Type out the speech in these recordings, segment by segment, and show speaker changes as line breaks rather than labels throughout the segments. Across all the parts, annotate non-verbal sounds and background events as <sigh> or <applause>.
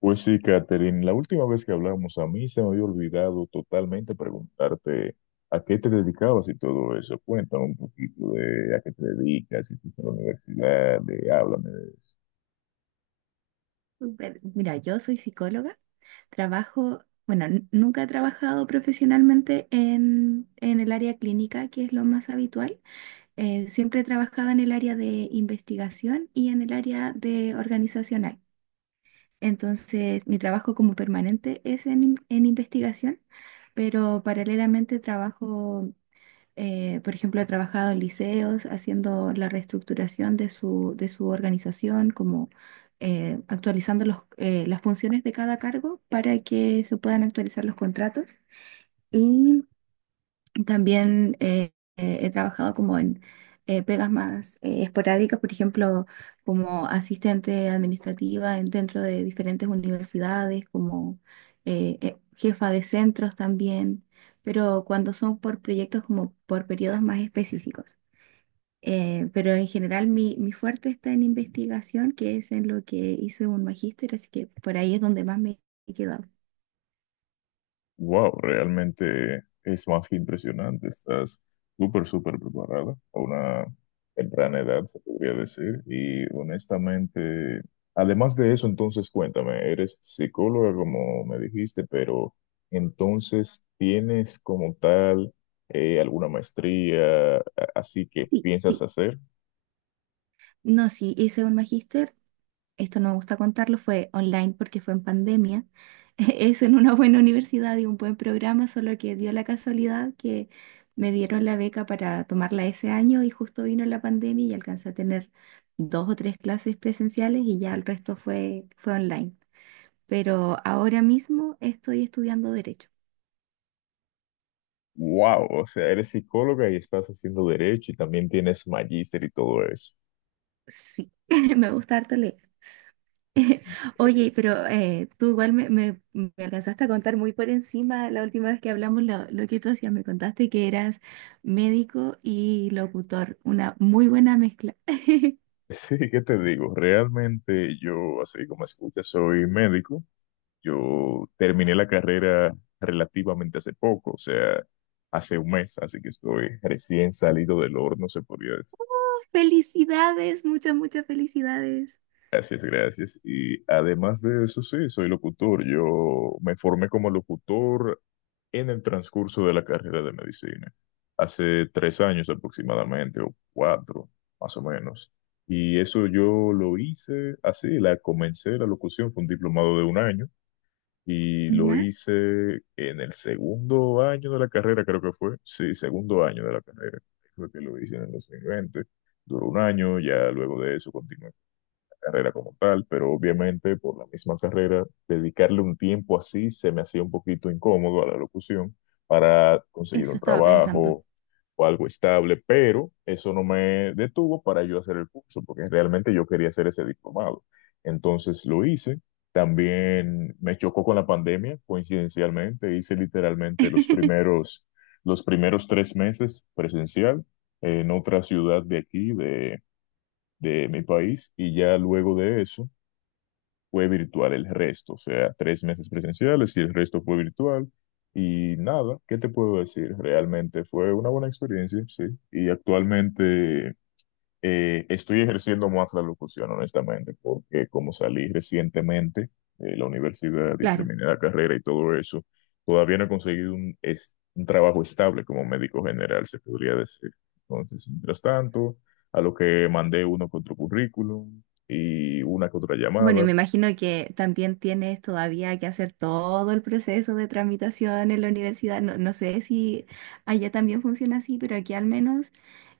Pues sí, Catherine, la última vez que hablamos a mí se me había olvidado totalmente preguntarte a qué te dedicabas y todo eso. Cuéntame un poquito de a qué te dedicas, si estás en la universidad, háblame.
Súper. Mira, yo soy psicóloga, trabajo, bueno, nunca he trabajado profesionalmente en el área clínica, que es lo más habitual. Siempre he trabajado en el área de investigación y en el área de organizacional. Entonces, mi trabajo como permanente es en investigación, pero paralelamente trabajo por ejemplo, he trabajado en liceos haciendo la reestructuración de su organización, como actualizando las funciones de cada cargo para que se puedan actualizar los contratos. Y también he trabajado como en pegas más esporádicas, por ejemplo, como asistente administrativa dentro de diferentes universidades, como jefa de centros también, pero cuando son por proyectos como por periodos más específicos. Pero en general mi fuerte está en investigación, que es en lo que hice un magíster, así que por ahí es donde más me he quedado.
Wow, realmente es más que impresionante. Estás súper, súper preparada a una temprana edad, se podría decir. Y honestamente, además de eso, entonces cuéntame, eres psicóloga, como me dijiste, pero entonces tienes como tal alguna maestría, así que
Sí,
piensas
sí.
hacer.
No, sí, hice un magíster. Esto no me gusta contarlo, fue online porque fue en pandemia. <laughs> Es en una buena universidad y un buen programa, solo que dio la casualidad que me dieron la beca para tomarla ese año y justo vino la pandemia y alcancé a tener dos o tres clases presenciales y ya el resto fue online. Pero ahora mismo estoy estudiando derecho.
Wow, o sea, eres psicóloga y estás haciendo derecho y también tienes magíster y todo eso.
Sí, <laughs> me gusta harto leer. Oye, pero tú igual me alcanzaste a contar muy por encima la última vez que hablamos lo que tú hacías. Me contaste que eras médico y locutor, una muy buena mezcla.
<laughs> Sí, ¿qué te digo? Realmente yo, así como escuchas, soy médico. Yo terminé la carrera relativamente hace poco, o sea, hace un mes, así que estoy recién salido del horno, se podría decir.
<laughs> Felicidades, muchas, muchas felicidades.
Gracias, gracias. Y además de eso, sí, soy locutor. Yo me formé como locutor en el transcurso de la carrera de medicina, hace 3 años aproximadamente, o cuatro, más o menos. Y eso yo lo hice así, la comencé la locución, fue un diplomado de un año, y lo
¿Ya?
hice en el segundo año de la carrera, creo que fue. Sí, segundo año de la carrera, fue que lo hice en el 2020. Duró un año, ya luego de eso continué carrera como tal, pero obviamente por la misma carrera, dedicarle un tiempo así se me hacía un poquito incómodo a la locución para conseguir un
Eso estaba pensando.
trabajo o algo estable, pero eso no me detuvo para yo hacer el curso, porque realmente yo quería hacer ese diplomado. Entonces lo hice. También me chocó con la pandemia, coincidencialmente, hice literalmente
<laughs>
los primeros 3 meses presencial en otra ciudad de aquí, de mi país, y ya luego de eso fue virtual el resto, o sea, tres meses presenciales y el resto fue virtual. Y nada, ¿qué te puedo decir? Realmente fue una buena experiencia, sí. Y actualmente estoy ejerciendo más la locución, honestamente, porque como salí recientemente de la universidad y
Claro.
terminé la carrera y todo eso, todavía no he conseguido un trabajo estable como médico general, se podría decir. Entonces, mientras tanto, a lo que mandé uno con otro currículum y una con otra
Bueno, y
llamada,
me imagino que también tienes todavía que hacer todo el proceso de tramitación en la universidad. No, no sé si allá también funciona así, pero aquí al menos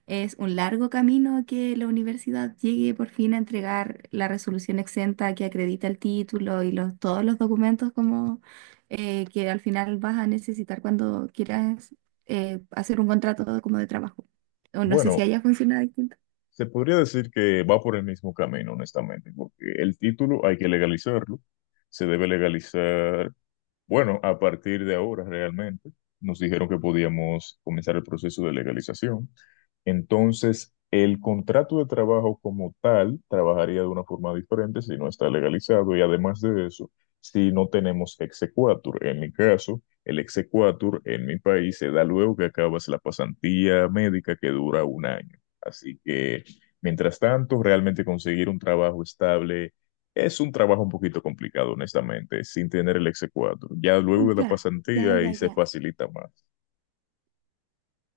es un largo camino a que la universidad llegue por fin a entregar la resolución exenta que acredita el título y todos los documentos como que al final vas a necesitar cuando quieras hacer un contrato como de trabajo. O no sé si
bueno,
haya funcionado distinto.
se podría decir que va por el mismo camino, honestamente, porque el título hay que legalizarlo, se debe legalizar Bueno, a partir de ahora realmente nos dijeron que podíamos comenzar el proceso de legalización. Entonces, el contrato de trabajo como tal trabajaría de una forma diferente si no está legalizado, y además de eso, si no tenemos exequatur. En mi caso, el exequatur en mi país se da luego que acabas la pasantía médica, que dura un año. Así que, mientras tanto, realmente conseguir un trabajo estable es un trabajo un poquito complicado, honestamente, sin tener el exequatur. Ya luego de la
Ya, ya,
pasantía
ya,
ahí se
ya.
facilita más.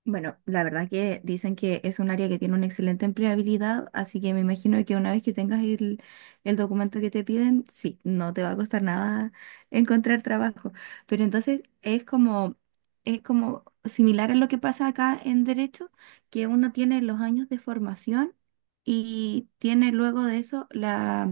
Bueno, la verdad que dicen que es un área que tiene una excelente empleabilidad, así que me imagino que una vez que tengas el documento que te piden, sí, no te va a costar nada <laughs> encontrar trabajo. Pero entonces es como, similar a lo que pasa acá en Derecho, que uno tiene los años de formación y tiene luego de eso la,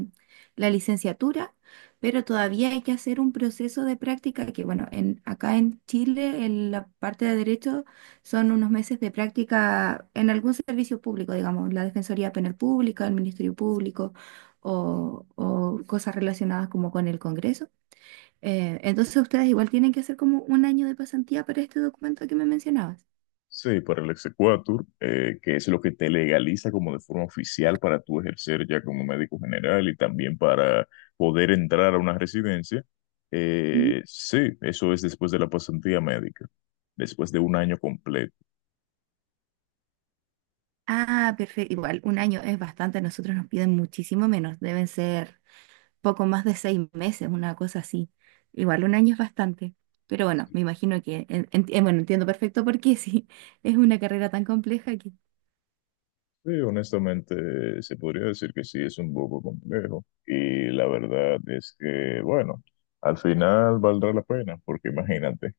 la licenciatura, pero todavía hay que hacer un proceso de práctica que, bueno, acá en Chile, en la parte de Derecho son unos meses de práctica en algún servicio público, digamos, la Defensoría Penal Pública, el Ministerio Público o cosas relacionadas como con el Congreso. Entonces ustedes igual tienen que hacer como un año de pasantía para este documento que me mencionabas.
Sí, para el exequatur, que es lo que te legaliza como de forma oficial para tú ejercer ya como médico general y también para poder entrar a una residencia.
Ujú.
Sí, eso es después de la pasantía médica, después de un año completo.
Ah, perfecto. Igual, un año es bastante. A nosotros nos piden muchísimo menos. Deben ser poco más de 6 meses, una cosa así. Igual, un año es bastante. Pero bueno, me imagino que, bueno, entiendo perfecto por qué, <laughs> sí, es una carrera tan compleja.
Sí, honestamente se podría decir que sí es un poco complejo, y la verdad es que, bueno, al final valdrá la pena, porque imagínate.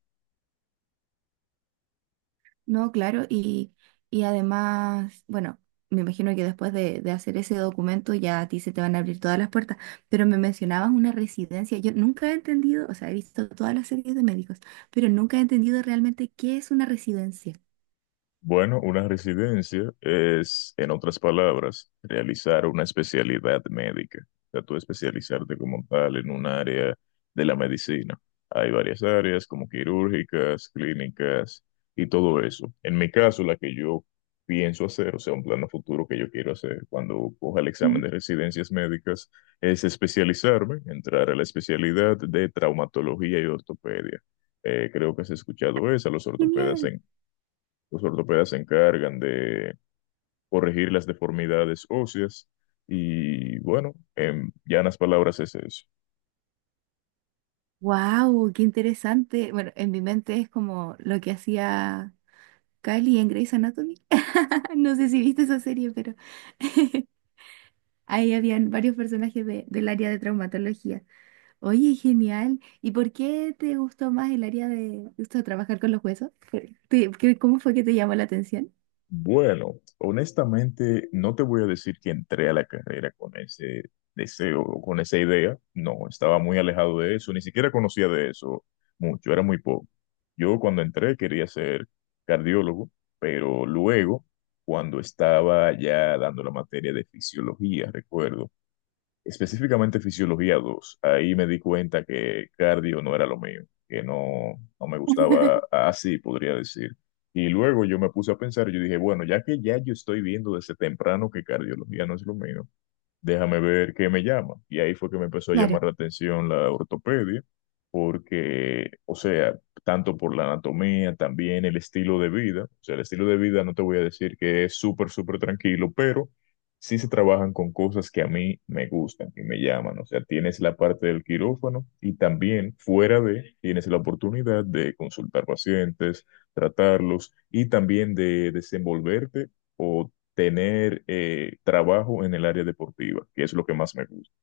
No, claro, y además, bueno, me imagino que después de hacer ese documento ya a ti se te van a abrir todas las puertas, pero me mencionabas una residencia, yo nunca he entendido, o sea, he visto todas las series de médicos, pero nunca he entendido realmente qué es una residencia.
Bueno, una residencia es, en otras palabras, realizar una especialidad médica. O sea, tú especializarte como tal en un área de la medicina. Hay varias áreas como quirúrgicas, clínicas y todo eso. En mi caso, la que yo pienso hacer, o sea, un plano futuro que yo quiero hacer cuando coja el examen
Mm.
de residencias médicas, es especializarme, entrar a la especialidad de traumatología y ortopedia. Creo que has escuchado esa,
Genial.
los ortopedas se encargan de corregir las deformidades óseas, y bueno, en llanas palabras es eso.
Wow, qué interesante. Bueno, en mi mente es como lo que hacía Kylie en Grey's Anatomy. <laughs> No sé si viste esa serie, pero <laughs> ahí habían varios personajes del área de traumatología. Oye, genial. ¿Y por qué te gustó más el área de esto de trabajar con los huesos? ¿Cómo fue que te llamó la atención?
Bueno, honestamente no te voy a decir que entré a la carrera con ese deseo, o con esa idea. No, estaba muy alejado de eso, ni siquiera conocía de eso mucho, era muy poco. Yo cuando entré quería ser cardiólogo, pero luego, cuando estaba ya dando la materia de fisiología, recuerdo, específicamente Fisiología 2 Ahí Me di cuenta que cardio no era lo mío, que no, no me gustaba así, podría decir. Y luego yo me puse a pensar, yo dije, bueno, ya que ya yo estoy viendo desde temprano que cardiología no es lo mío, déjame ver qué me llama. Y ahí fue que me empezó a
Claro.
llamar la atención la ortopedia, porque, o sea, tanto por la anatomía, también el estilo de vida, o sea, el estilo de vida no te voy a decir que es súper, súper tranquilo, pero sí se trabajan con cosas que a mí me gustan y me llaman, o sea, tienes la parte del quirófano y también fuera de, tienes la oportunidad de consultar pacientes, tratarlos y también de desenvolverte, o tener trabajo en el área deportiva, que es lo que más me gusta.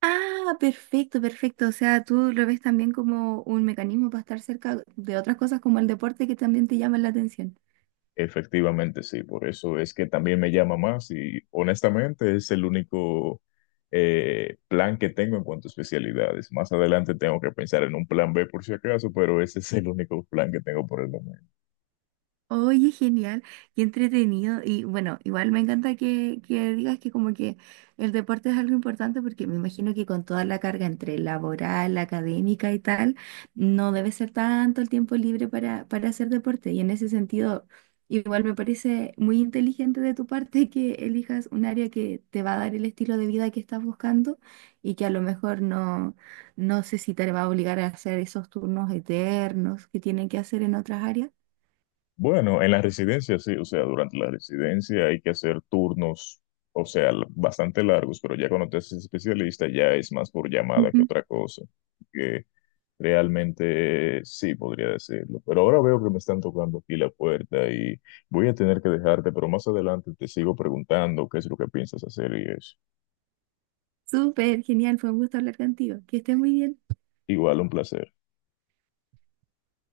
Ah, perfecto, perfecto. O sea, tú lo ves también como un mecanismo para estar cerca de otras cosas como el deporte que también te llaman la atención.
Efectivamente, sí, por eso es que también me llama más, y honestamente es el único plan que tengo en cuanto a especialidades. Más adelante tengo que pensar en un plan B por si acaso, pero ese es el único plan que tengo por el momento.
Oye, genial, y entretenido. Y bueno, igual me encanta que, digas que como que el deporte es algo importante porque me imagino que con toda la carga entre laboral, académica y tal, no debe ser tanto el tiempo libre para hacer deporte. Y en ese sentido, igual me parece muy inteligente de tu parte que elijas un área que te va a dar el estilo de vida que estás buscando y que a lo mejor no, no sé si te va a obligar a hacer esos turnos eternos que tienen que hacer en otras áreas.
Bueno, en la residencia sí, o sea, durante la residencia hay que hacer turnos, o sea, bastante largos, pero ya cuando te haces especialista ya es más por llamada que otra cosa. Realmente sí, podría decirlo. Pero ahora veo que me están tocando aquí la puerta y voy a tener que dejarte, pero más adelante te sigo preguntando qué es lo que piensas hacer, y es
Súper, genial, fue un gusto hablar contigo. Que estés muy bien.
igual un placer.